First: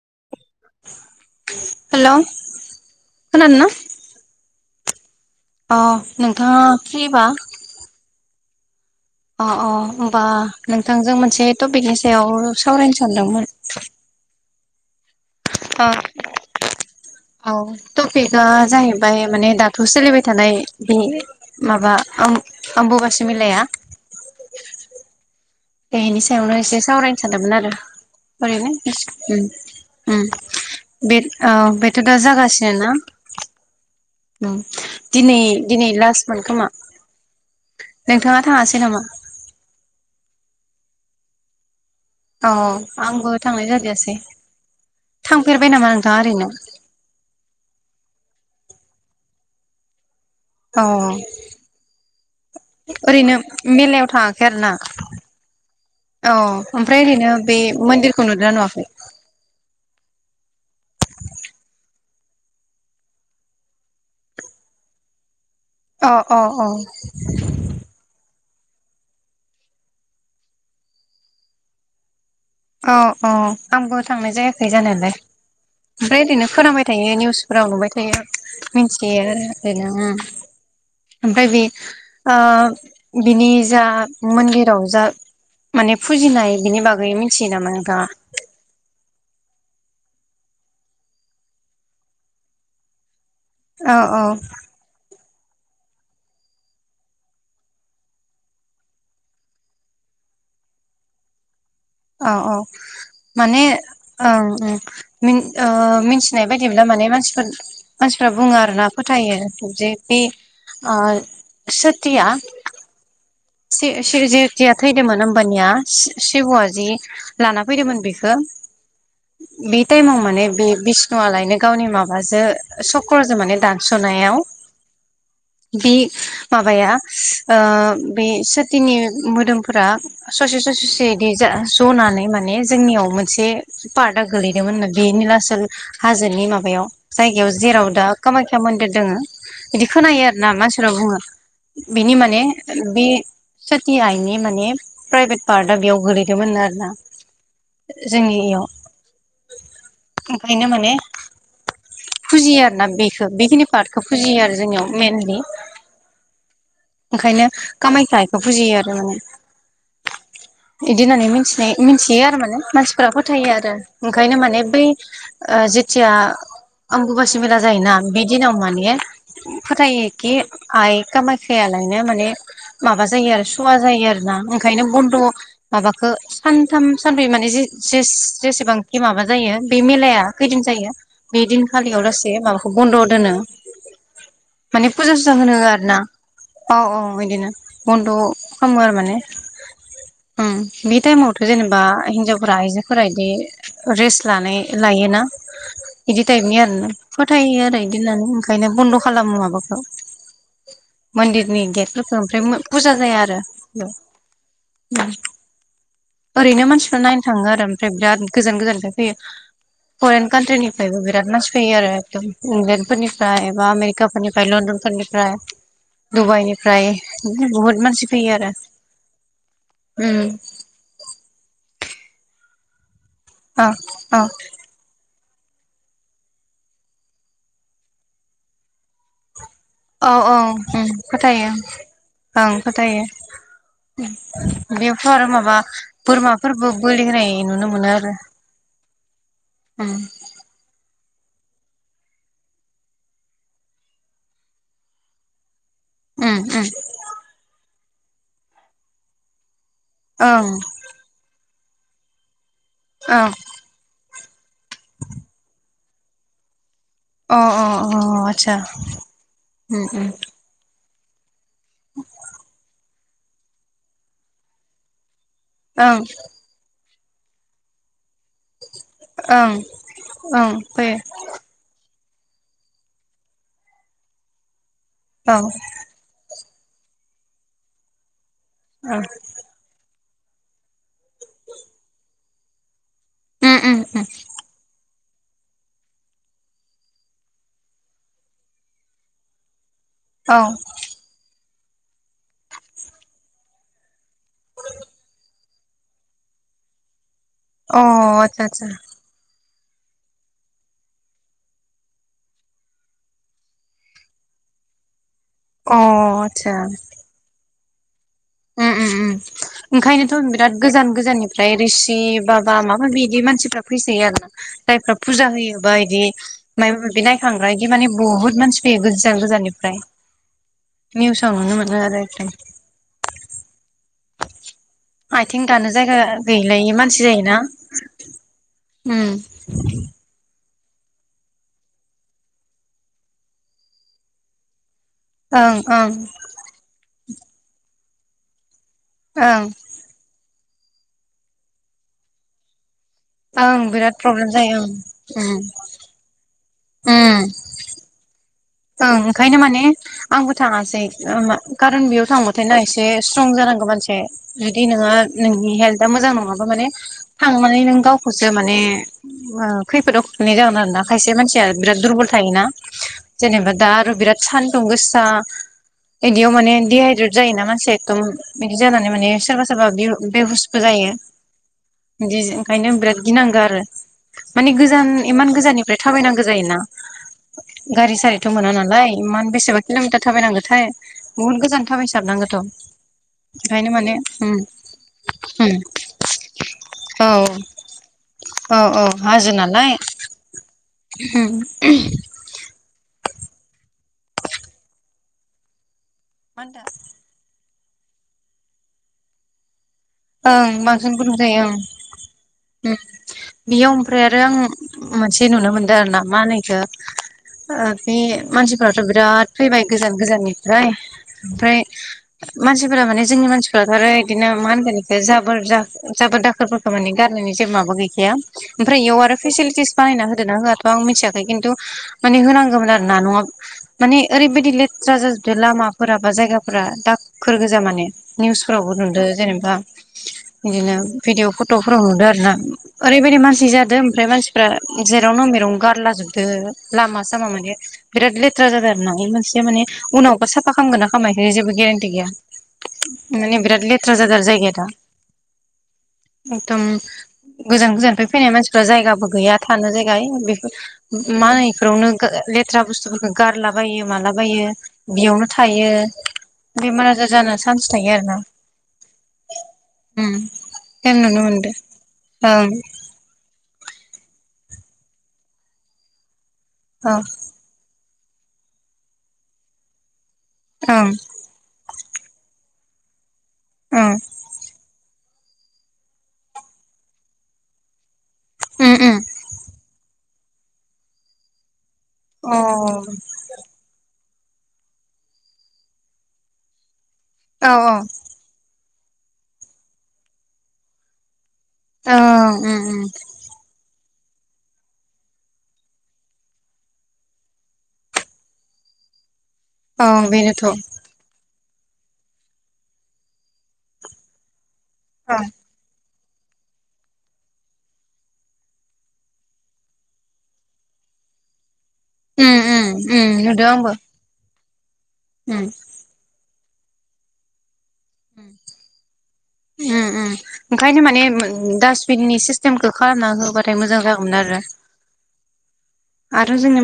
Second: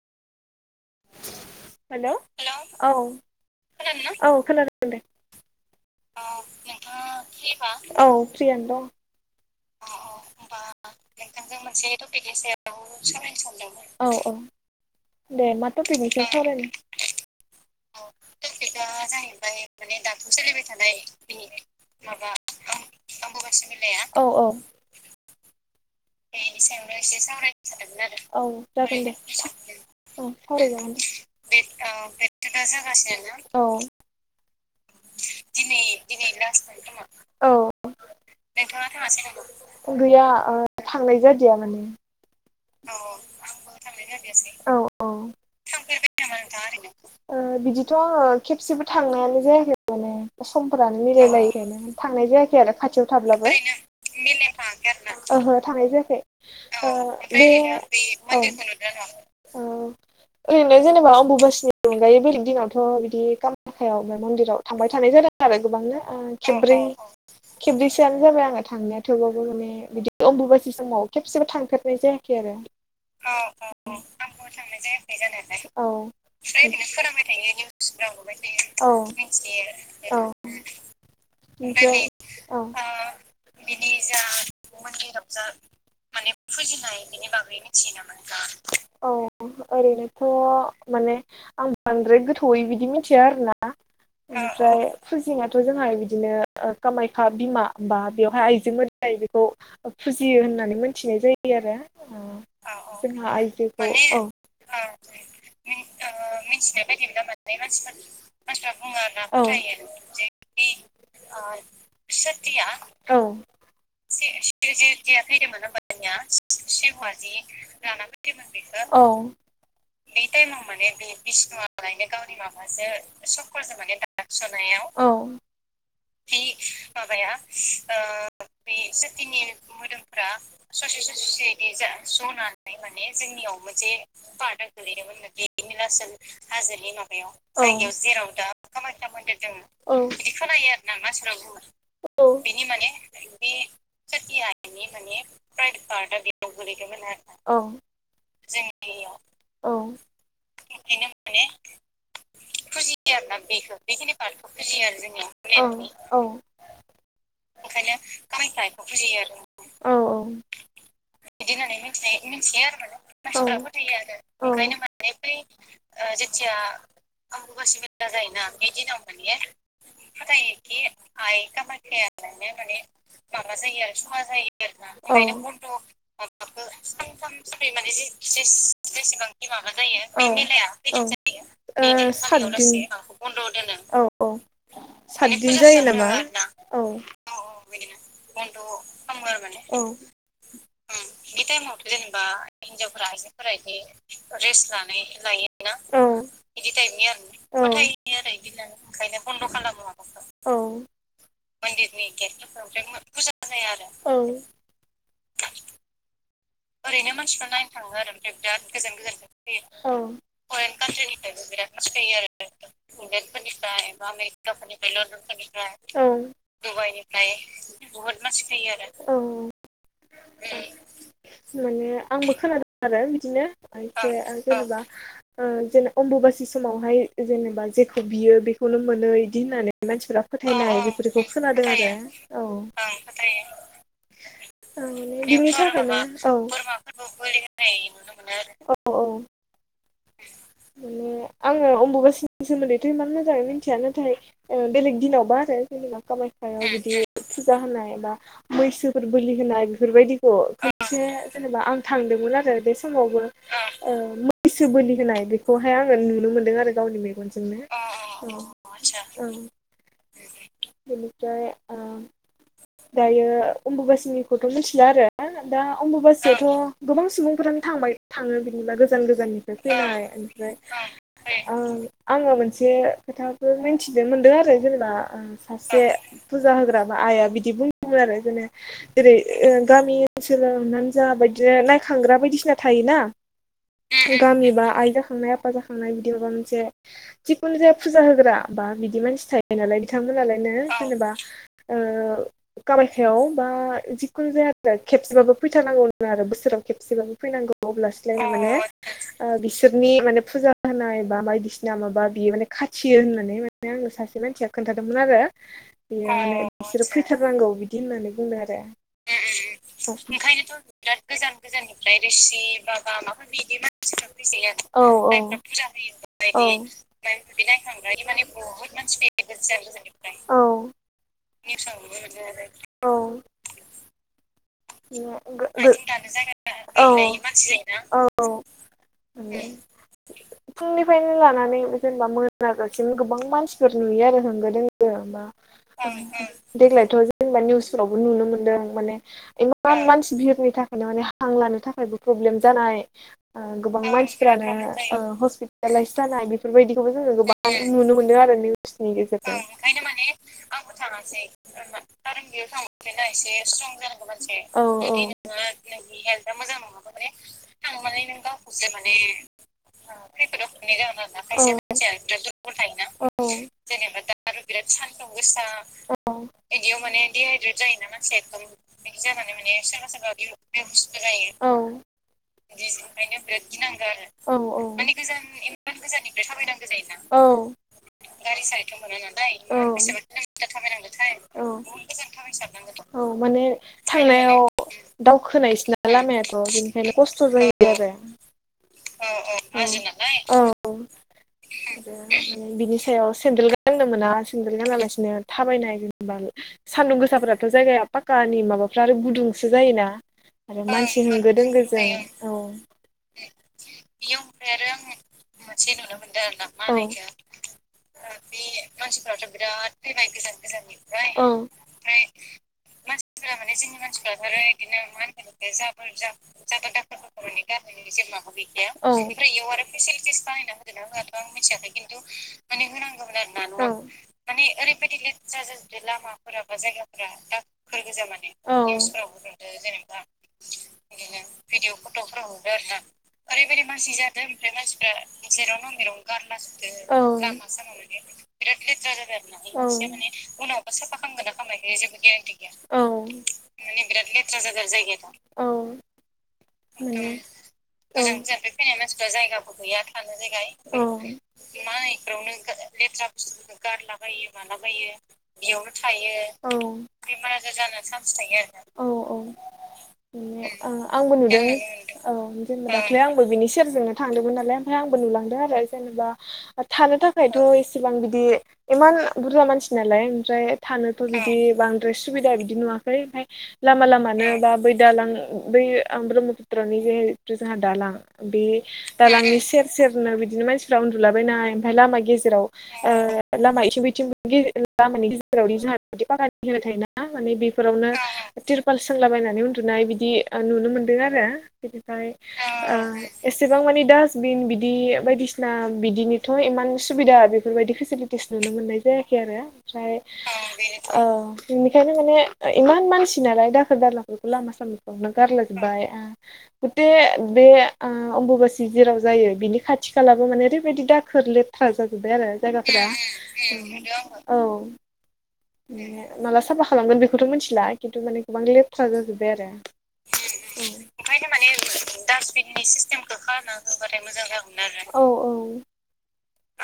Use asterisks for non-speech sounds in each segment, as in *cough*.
*inaudible* हेल' hello औ खोनादोंना औ खोनादों दे। अ नोंथाङा फ्रिबा औ फ्रियानो दं। अ अ होमबा नोंथांजों मोनसे टपिकनि सायाव सावरायनो सानदोंमोन। औ औ दे मा अ थ'पिकनि सायाव सावरायनो? औ टपिकआ जाहैबाय माने दाथ' सोलिबाय थानाय बे माबा ओम आमबु बासि मेलाया। बेनि सायावनो एसे सावरायनो सानदोंमोन आरो औ ओरैनो जागोन दे। उम उम औ सावराय जागोन औ बे ओ बेथ' दा बेदिनो जागासिनो ना जागासिनो उम दिनै दिनै लासमोन खोमा औ। नोंथाङा थाङासै नामा गैया ओ थांनाय जादिया माने। अ औ औ आंबो थांनाय जादियासै औ औ अ थांफेरबाय नामा नोंथाङा ओरैनो? ओ बिदिथ' आङो खेबसेबो थांनायानो जायाखै माने। औ समफोरानो मिलायलायिखायनो थांनाय जायाखै आरो खाथियाव ओरैनो थाब्लाबो। मेलायाव थाङाखै आरो ना ओहो थांनाय जायाखै औ ओमफ्राय ओरैनो बे मन्दिरखौ ओ बे औ नुदोंना नुवाखै औ ओरैनो जेनेबा अमबुुबासिनि अनगायै बेलेग दिनावथ' बिदि कामाखायावनो मन्दिराव थांबाय थानाय जादों। आरो गोबांनो अ ओ अ अ खेब्रै खेब्रैसोआनो जाबाय आङो। थांनाया थेवाबो माने बिदि अमबुबासि समाव खेबसेबो थांफेरनाय जायाखै आरो। औ औ आंबो थांनाय जायाखै जानायालाय औ ओमफ्राय ओरैनो खोनाबाय थायो निउस फोराव नुबा बायथायो औ मिथियो औ *unintelligible* ओमफ्राय बे औ ओ बिनि जा मन्दिराव जा माने फुजिनाय बिनि बागै मि औ बेनोथ' माने आं बांद्राय गोथौयै बिदि मिन थिया आरोना औ औ उमफ्राय फुजिना थजोंहा बिदिनो कामाक्या बिमाा बेयावहाय आइजों मोदा बेखौ फुजियो होननानै मोनथिनाय जायो आरो ओ अ अ जोंहा माने आइजोखौ औ ओं ओं मिथिनाय बायदिब्ला माने मानसिफोर मानसिफ्रा बुङो आर ना फोथायो औ जे बे सोथिया औ *unintelligible* थैदोंमोन होमबानिया *unintelligible* हवा जि लाना फैदोंमोन बेखौ औ बे टाइमाव माने बे बिष्णुआ लाय *unintelligible* गावनि माबाजो सक्रजों माने दानसनायाव औ बे माबाया ओ बे सोथिनि मोदोमफोरा ससे ससे बिदि जा जनानै माने जोंनिआव मोनसे पार्टआ गोलैदोंमोन नों बे निलासल हाजोनि माबायाव जायगायाव जेराव दा कामाख्या मन्दिर दङो बिदि खोनायो आरो ना मानसिफ्रा बुङो बिनि आरो माने बे सोथि आइनि माने प्राइभेट पार्टआ बेयाव गोलै गोलैदोमोन आरो औ इयाव जोंनियाव औ ओंखायनो माने फुजियो आरोना फुजियो आरोना बेखौ पार्टखौ बेखिनि पार्तखो फुजियो जोंनियाव आरो मेनलि जोंनियाव औ ओ ओंखायनो कामायखाइखौ फुजियो आरो माने आरो बिदि नानै मिनथिनाय मिथियो आरो मान मानसिफ्रा फोथायो आरो ओंखायनो माने बै जेथिया दा आंगुबासि मेला जायोना बि दिनाव माने फोथायो कि आइ खामायखालायनो माने माबा जायो आरो सुवा जायो आरोना ओंखायनो बन्द' माबाखो सानथाम सानब्रै माने जेसेबांखि माबा जायो बे मेलाया खैदन जायो बेदिनखालियाव लासे माबाखौ बन्द' दोनो औ औ माने फुजा सुजा होनो सातदिन होआ जायो आरो ना नामा औ औ इदिनो बन्द' खामो माने औ ओम बे टाइमावथ' जेनेबा हिन्जावफोरा आइजोफोरा इदि रेस्ट लानाय लायोना औ इदि टाइपनि आरोना फोथायो आरो बिदि होननानै ओंखायनो बन्द' खालामो माबाखौ औ मोन्दिरनि गेटफोरखौ ओमफ्राय फुजा जाया आरो औ बेव ओरैनो मानसिफ्रा नायनो थाङो आरो ओमफ्राय बिराद गोजान गोजानफ्राय फैयो फरेन कान्ट्रिनिफ्रायबो बिराद मानसि फैयो आरो एकदम इंलेण्ड फोरनिफ्राय एबा आमेरिकाफोरनिफ्राय लण्डन फोरनिफ्राय डुबाइनिफ्राय डुबाइनिफ्राय बुहुत मानसि फैयो आरो उम माने आंबो खोनादों आरो औ औ बिदिनोसे जेनेबा ओजेने अम्बुबासि समावहाय जेनेबा जेखौ बियो बेखौनो मोनो इदि होननानै औ मानसिफोरा औ फोथायनाय उम बेफोरखौ फोथायो खोनादों आरो औ औ ओं फोथायो माने बेयावथ' आरो बिनि माबा थाखायनो बोरमा बोरमाफोरबो फोरबो बोलि होनाय आरो नुनो मोनो आरो औ उम औ आङो अमबुबासिनि सोमोन्दैथ' इमान मोजाङै मिथिया नाथाय बेलेग दिनावबा आरो जोंबा उम कामायखायाव उम बिदि फुजा होनाय बा मैसोफोर बोलि होनाय बेफोरबायदिखौ ओं खेबसे जेनेबा आं थांदोंमोन आरो बे समावबो औ बोलि होनाय बेखौहाय आङो नुनो मोनदों आरो गावनि अ अ मेगनजोंनो अ आतसा बिनिफ्राय दायो अमबुबासिनि खौथ' मिथिला आरो दा ओं अम्बुबासियाथ' गोबां सुबुंफोरानो थांबाय थाङो बिदिब्ला गोजान गोजाननि ओं फैनाय ओं ओफ्राय फैयो आ आङो मोनसे खोथाखौ मिथिनो मोनदों आरो जेनेबा औ सासे फुजा होग्रा मा आइआ बिदि बुंदोंमोन आरो जेने ओं जेरै ओ गामि ओनसोलनानै जा बदिनो नायखांग्रा बायदिसिना थायोना उम उम उम गामिबा आइदा नाय आफा श जाखांनाय जिखुनु जाया फुजा होग्रा बा बिदि मानसि थायो नालाय औ बिथांमोनालायनो जेनेबा कामायखयाव बा जिखुनु जाया आरो खेबसेबाबो फैथारानांगौ आरो बोसोराव खेबसेबाबो फैनांगौ अ अब्लासलाय आतसा माने आतसा ओ बिसोरनि माने फुजा खानाय बा बायदिसिना माबा बियो माने खाथियो होननानै माने आंनो सासे मानसिया खोन्थादोंमोन आरो ए अ आतसा बिसोरो फैथारनांगौ बिदि होननानै बुंदों आरो उम उम ओंखायनोथ' बिराद गोजान गोजाननिफ्राय रिसि बाबा माबााबिदि मानसिफोरा फैस औ औ जायफ्रा फुजा होयोबा बिदि माब माबि नायखांग्रा बिदि माने बहुत मानसि गोजान गोजाननिफ्राय औ निउसाव नुनो मोनो आरो एकदम औ आथिं दानो जायगा गैलायै औ मानसि जायोना औ उम फुंनिफ्रायनो लानानै जेनेबा मोनागासिनो गोबां मानसिफोर नुयो आरो होंगो-दोंगो बा ओं ओं देग्लायथ' जेनेबा निउसफोरावबो नुनो मोनदों माने ओं एमान सि बिहरनि थाखायनो माने हां लानो थाखायबो प्रब्लेम जानाय ओ ओं गोबां बिराद प्रब्लेम जायो मानसिफ्रानो ओं हस्पिटेलाइस जानाय बि बेफोरबायदिखौबो उम जोङो गोबां नुनो मोनदो आरो निउस नि ओंखायनो माने आंबो थाङासै खारन बेयाव खार थांबाथाय बेयशथाङासैख ना एसे जखौ मोसे बिदि नंङा नोंनि हेल्थआ मोजां नङाबा माने थांनानै नों गावखौसो माने ओखैफोदाव खैख्लैनाय जागोन आरो ना खायसे मानसिया बिराद दुरबल थायोना जेनेबा माने दा आरो बिराद सान्दुं गोसा बिदियाव माने दिडहाइद्रेट जायोना मानसिया एकदम बिदि जानानै माने सोरबा सोर सोरबा बेहुसबो जायो एदिओंखायनो बिराद गिनांगौ आरो माने गोजान इमान गोजाननिफ्राय थाबायनांगौ जायोना औ साहिथ' मोना नालाय इमान बेसेबा किल'मिटार थाबायनांगौथाय बुहुत औ गोजान थाबायसाबनांगौथ' औ माने ओंखायनो माने थांनाय उम याव उम दावखोनायसो न लामायाथ' बेनिखायनो औ खस्थ' जायो आरो औ औ हाजो नालाय औ उम बेयाव सेन्देल गाननो मोना सेन्देल गाना लासिनो थाबायनाय जेनेबा मा होनदों सान्दुं गोसाफोरा दाथ' जायगाया पाकानि माबाफ्रा आरो गुदुंसो जायो ना ओं आरो बांसिन मानसि गुदुं होंगो जायो ओं दोंगो जाय औ बेयाव ओमफ्राय आरो आं मोनसे नुनो मोनदों आरो ना मा होनो इखो औ बे मानसिफोराथ' बिराद फैबाय गोजान गोजाननिफ्राय औ ओमफ्राय मानसिफोरा माने जोंनि मानसिफोराथ'आरो बिदिनो मा होनगोन जाबोर जाबोर दाखोरफोरखौ माने गारनायनि जेबो माबा गैखाया ओमफ्राय इयाव आरो फेसिलिटिस बानायना होदोना होआथ' आं मिथियाखै खिन्थु माने होनांगोमोन आरो ना नङा माने ओरैबायदि लेट थ्रा जाजोबदो लामाफोरा बा जायगाफोरा दाखोर गोजा माने औ निउसफोरावबो नुदो जेनेबा *inaudible* बिदिनो भिदिअ'फट'फोराव नुदो आरो ना ओरैबायदि मानसि जादों ओमफ्राय मानसिफ्रा जेरावनो मेरावनो मे वनो गारलाजोबदो लामा औ सामा मानि बिराद लेथ्रा जादो आरो बे मोनसेया माने औ उनावबो साफ फाखालामोना खालामा जेबो गेरटि गैया माने बिराद लेत बिराद लेथ्रा जादों जायगाया औ ना एदम गोजान गोजाननिफ्राय फैनाय मानसिफ्रा जायगाबो गैया थानो जायगाय यै बेफोर औ मा होनो इफोरावनो गो ले लेथ्रा बुस्थुफोरखौ गारलाबायो मालाबायो बेयावनो थायो बेमार आजार जानानै हाजानो चान्स थायो आरोना उम औ औ जों आंबो नुनो नुदों मोनदों औ ओं जेनेबा दाखलिआंबो बेनि सेरजोंनो थांदोंमोन नालाय ओमफ्राय आंबो नुलांदों आरो जेनेबा थानो थाखायथ' ए बिसेबां बिदि इमान बुरजा मानसि नालाय ओमफ्राय ओं थानोथ' बिदि बां सुबिदा बिदि नुआखै ओमफाय लामा ओं ओं लामानो दा बै दालां बै ब्रह्मपुत्रनि जे जोंहा दालां बे उम उम दालांनि सेर सेरनो बिदिनो मानसिफ्रा उन्दुलाबायनाय ओमफफ्राय लामा गेजेराव अ ओ लामा इथिं बथिंबो गे गामिनि गेजेरावदि जोंङा बिदि बागान होनाय थायोना माने औ बेफोरावनो तिरपाल सोंलाबायायनानै उन्दुनाय बिदि नुनो मोन्दों आरो बिनिफ्राय ओं उम ओ उम एसेबां मानि दा बिन बिदि बायदिसिना बिदिनोथ' इमान सुबिदा बेफोरबायदि फेसिलिटिस नुनो मोननाय जाया खै औ बेनोथ' ओं आरो बेनिखायनो माने इमान मानसि नाालाय दाखोर दालाफोरखौ लामा सामाफ्रावनो गारलाजोबबाय गटे बे ओ अम्बुबासि जेराव जायो बिनि खाथि खालाबो माने ओरैबायदि दाखोर ले थ्रा जाजोब्बाय आरो उम उम जायगाफोरा उम नुदों आंबो औ उम माला साफा खालामगोन बेखौथ' मिथिला खिन्थु माने गोबां लेथ्रा जाजोब्बाय आरो ओंखायनो माने डासबिननि सिस्टेमखौ खालामना होबाथाय मोजां जागौमोन आरो औ औ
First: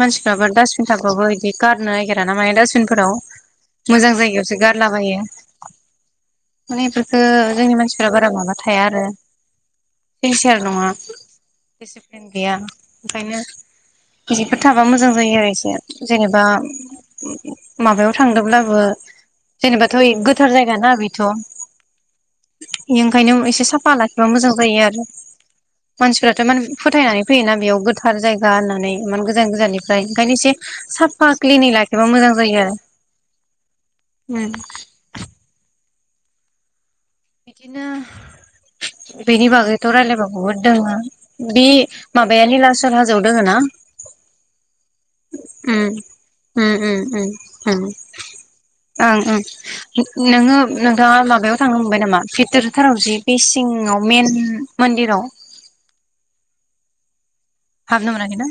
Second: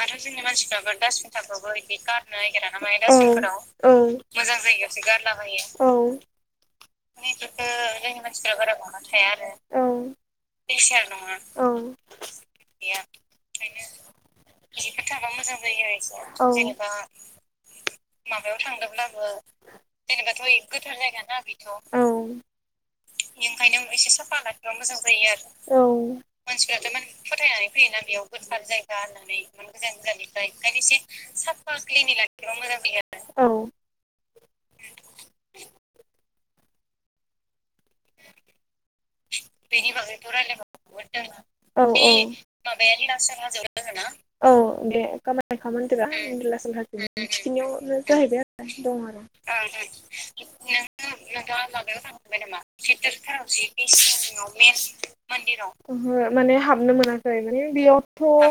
आरो जोंनि मानसिफ्राबो डास्बिनखौबो बिदि गारनो नागिरा न माय दासबिनफोराव मोजां जायगायावसो गारलाबायो औ माने बेफोरखो जोंनि मानसिफोरा बारा माबा थाया आरो सिनसियार नङा। दिसिप्लिन गैया ओंखायनो बिदिफोर थाबा मोजां जायो आरो एसे जेनेबा माबायाव थांदोंब्लाबो जेनेबाथ' गोथार जाय गोथार जायगा ना बेथ' औ बे निंखायनो एसे साफा लाखिबा मोजां जायो आरो मानसिफ्राथ' माने फोथायनानै फैयोना बे बेयाव गोथार जायगा होननानै गोजान गोजाननिफ्राय ओंखायनो इसे साफा क्लिनै लाखिबा मोजां जायो आरो उ *inaudible* बिदिनो बेनि बागैथ' रायलायबा बुहुद दङ बे माबाया निलाचर हाजोआव दोङ ना? औ दे कामाख्या उम मंदिरा निलाचल उम उम हाजोआव उम उम थिखिनियावनो जाहैबाय आरो दं ओं ओं आरो नोङो नोंथाङा माबायाव थांनो मोनबाय नामा गेदेरथाराव जि बे सिङाव मेन मन्दिराव ओ माने हाबनो मोना खैर हाबनो बेयावथ' मोनाखै ना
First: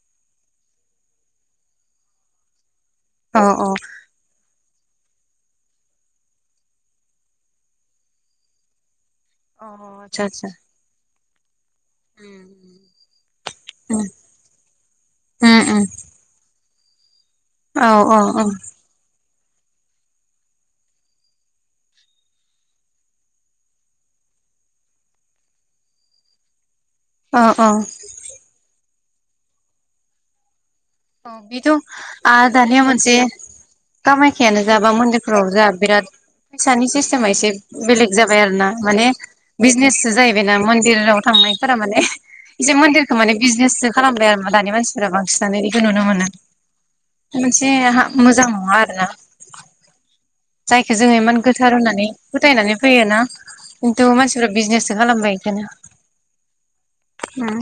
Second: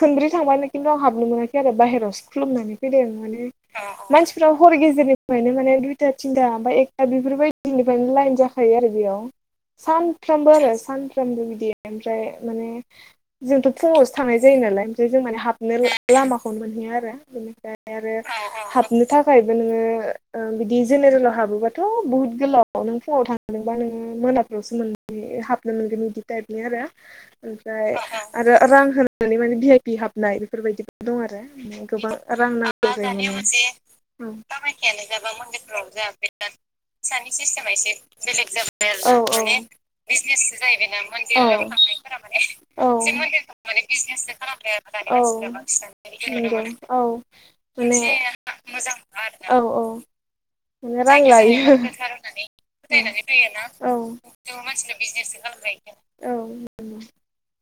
खनब्रै थांबानो खिन्थु आं हाबनो मोनाखै आरो बाहेरायावावसो खुलुमनानै फैदों औ माने औ मानसिफ्रा हर गेजेरनिफ्रायनो माने दुइथा थिनथा एकथा बेफोरबायदिनिफ्रायनो लाइन जाखायो आरो बेयाव अ आतसा आतसा सानफ्रामबो आरो सानफ्रामबो बिदि ओमफ्राय उम माने जोंथ' फुङावसो थांनाय जायो नालाय ओमफ्राय जों माने उम हाबनो उम लामाखौनो आरो औ बिनिफ्राय औ आरो औ हाबनो था खायबो नोङो बिदि जेनेरेलाव हाबोबाथ' बुहुत गोलाव नों फुङाव थांदोंबा नोङो मोना नायावसो मोनगोन हाबनो मोनगोन बिदि थाइबनि आरो औ औ ओमफाय रां हो नानै माने भि आइ पि हाबनाय बेफोरबायदि दं औ आरो बेथ' गोबां रां नांगौ जायो। औ कामायखानो जाबा मन्दिरफोराव जा बिराद फैसानि सिस्टेमा एसे बेलेग जाबाय आरो ना माने औ बिजनेससो औ जाहैबायना बिजनेसो मन्दिराव जाहैबायना थांनायफोरा मन्दिर माने थांनायफोरा एसे माने मन्दिरखौ मनदिरखौ बिजनेससो माने खालामबाय आरो बिजनेसो दानि मानसिफोरा खालाम बांसिनानो दानिमानसिफोरा बेखौ नुनो मोनो नंगौ औ मोनसे माने मोजां नङा आरोना औ औ जायखौ माने जोङो रां इमान गोथार लायो होननानै फोथायनानै फैयोना औ खिन्थु मानसिफ्रा बिजनेससो खालामबाय *inaudible* औ ओम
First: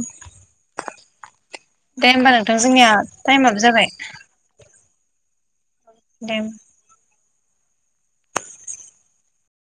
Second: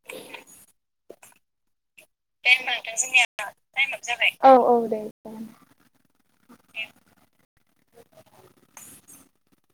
दे होमबा नोंथां जोंना थाइमाबो जाबाय औ औ दे दे देम *inaudible*